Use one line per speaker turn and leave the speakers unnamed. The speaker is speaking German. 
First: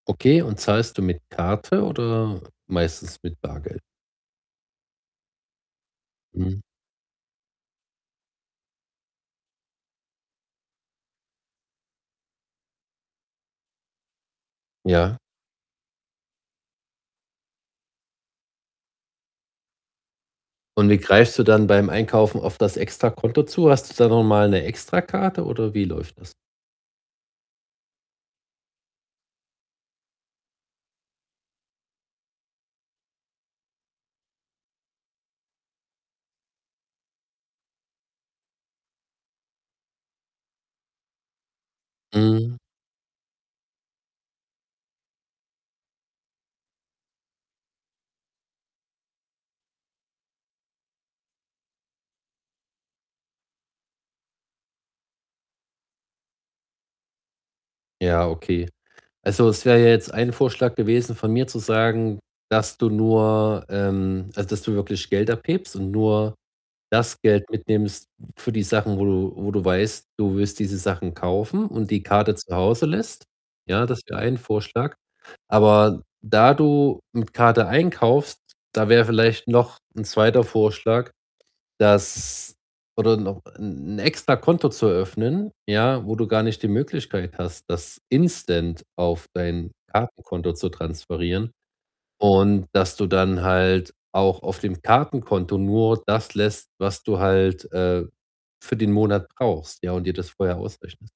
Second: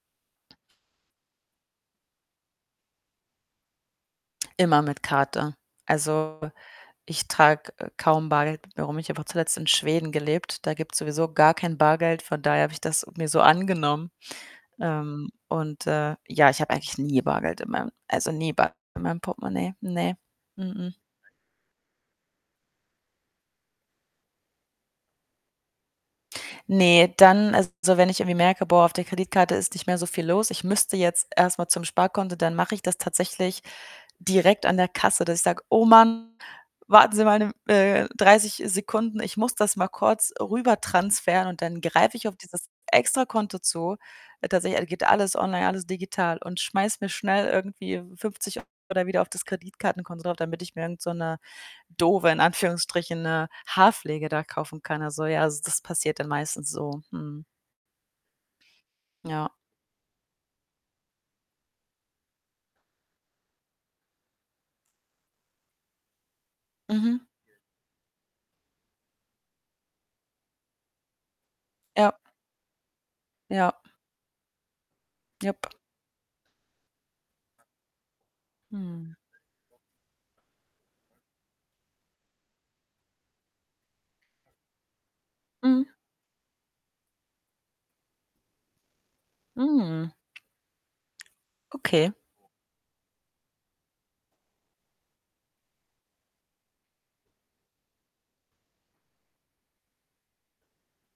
Okay, und zahlst du mit Karte oder meistens mit Bargeld?
Immer mit Karte. Also,
Mhm.
ich trage, äh, kaum Bargeld mit mir rum. Ich habe auch zuletzt in Schweden gelebt, da gibt's sowieso gar kein Bargeld, von daher habe ich das mir so angenommen.
Ja.
Ähm, und, äh, ja, ich habe eigentlich nie Bargeld in meinem also, nie Bargeld in meinem Portemonnaie. Ne, mh
Und
mh.
wie greifst du dann beim Einkaufen auf das Extrakonto zu? Hast du da noch mal 'ne Extrakarte oder wie läuft das?
Ne, dann, also, wenn ich irgendwie merke: „Boah, auf der Kreditkarte ist nicht mehr so viel los, ich müsste jetzt erst mal zum Sparkonto“, dann mache ich das tatsächlich direkt an der Kasse, dass ich sage: „Oh Mann, warten Sie mal 'ne M äh, 30 Sekunden, ich muss das mal kurz rüber transferieren.“, und dann greife ich auf
Mhm.
dieses Extrakonto zu. Tatsächlich, all geht alles online, alles digital und schmeiße mir schnell irgendwie w 50 oder wieder auf das Kreditkartenkonto drauf, damit ich mir irgend so 'ne doofe in Anführungsstrichen, ne, Haarpflege da kaufen kann. Also, ja, also, das passiert dann meistens so. Mhm.
Ja, okay. Also,
Ja.
es wäre ja jetzt ein Vorschlag gewesen von mir zu sagen, dass du nur ähm, also, dass du wirklich Geld abhebst und nur das
Mhm.
Geld mitnimmst für die Sachen, wo du wo du weißt, du wirst diese Sachen kaufen und die
Ja.
Karte zu Hause lässt.
Ja.
Ja, das wäre ein Vorschlag.
Jep.
Aber da du mit Karte einkaufst, da wäre
Mhm.
vielleicht noch 'n 2. Vorschlag, dass oder noch 'n 'n Extrakonto zu eröffnen,
Mhm.
ja, wo du gar nicht die Möglichkeit hast, das instant auf dein
Mhm.
Kartenkonto zu transferieren
Okay.
und, dass du dann halt auch auf dem Kartenkonto nur das lässt, was du halt, äh, für den Monat brauchst, ja, und dir das vorher ausrechnest.